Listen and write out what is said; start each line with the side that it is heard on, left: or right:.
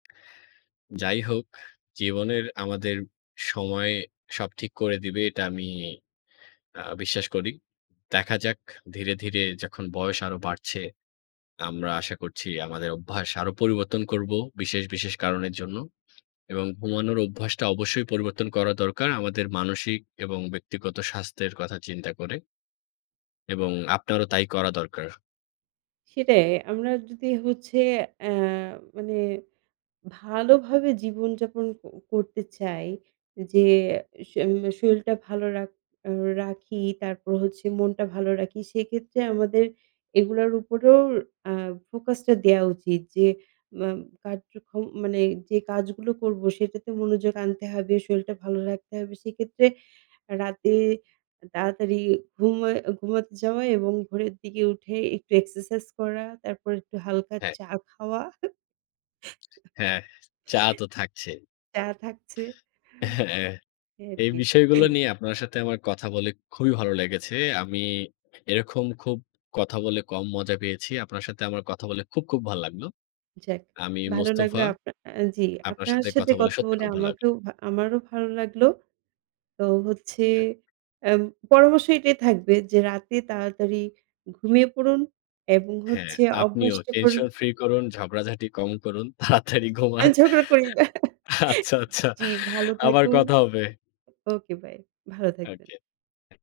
left: যাই হোক, জীবনের আমাদের সময়ে সব ঠিক করে দিবে এটা আমি আ বিশ্বাস করি। দেখা যাক ধীরে, ধীরে যখন বয়স আরও বাড়ছে, আমরা আশা করছি আমাদের অভ্যাস আরও পরিবর্তন করব বিশেষ, বিশেষ কারণের জন্য। এবং ঘুমানোর অভ্যাসটা অবশ্যই পরিবর্তন করা দরকার আমাদের মানসিক এবং ব্যক্তিগত স্বাস্থ্যের কথা চিন্তা করে। এবং আপনারও তাই করা দরকার।
right: সেটাই আমরা যদি হচ্ছে অ্যা মানে ভালোভাবে জীবনযাপন ক করতে চাই যে স এম শরীরটা ভালো রাখ রাখি, তারপর হচ্ছে মনটা ভালো রাখি, সেক্ষেত্রে আমাদের এগুলার উপরেও অ্যা focus টা দেয়া উচিত যে ম কাজ যখন মানে যে কাজগুলো করব সেটাতে মনোযোগ আনতে হবে, শরীরটা ভালো রাখতে হবে। সেক্ষেত্রে রাতে তাড়াতাড়ি ঘুমায় ঘুমাতে যাওয়া এবং ভোরের দিকে উঠে একটু exercise করা তারপর একটু হালকা
left: হ্যাঁ।
right: চা খাওয়া।
left: হ্যাঁ, চা তো থাকছে।
right: চা থাকছে।
left: হ্যাঁ।
right: এই আর
left: এই
right: কি।
left: বিষয়গুলো নিয়ে আপনার সাথে আমার কথা বলে খুবই ভালো লেগেছে। আমি এরকম খুব কথা বলে কম মজা পেয়েছি। আপনার সাথে আমার কথা বলে খুব, খুব ভাল লাগলো।
right: যাক
left: আমি
right: ভালো লাগলো
left: মোস্তফা,
right: আপনা আ জি
left: আপনার
right: আপনার
left: সাথে
right: সাথে
left: কথা বলে
right: কথা
left: সত্যি
right: বলে
left: খুব ভাল লাগলো।
right: আমাকেও ভা আমারও ভালো লাগলো। তো হচ্ছে অ্যা পরামর্শ এটাই থাকবে যে রাতে তাড়াতাড়ি ঘুমিয়ে পড়ুন এবং
left: হ্যাঁ,
right: হচ্ছে
left: আপনিও
right: অভ্যাসটা কর
left: tension free করুন, ঝগড়াঝাটি কম করুন, তাড়াতাড়ি ঘুমান।
right: আমি ঝগড়া করি না।
left: আচ্ছা, আচ্ছা,
right: জি ভালো
left: আবার
right: থাকুন।
left: কথা হবে।
right: ওকে বাই ভালো
left: ওকে,
right: থাকবেন।
left: ওকে।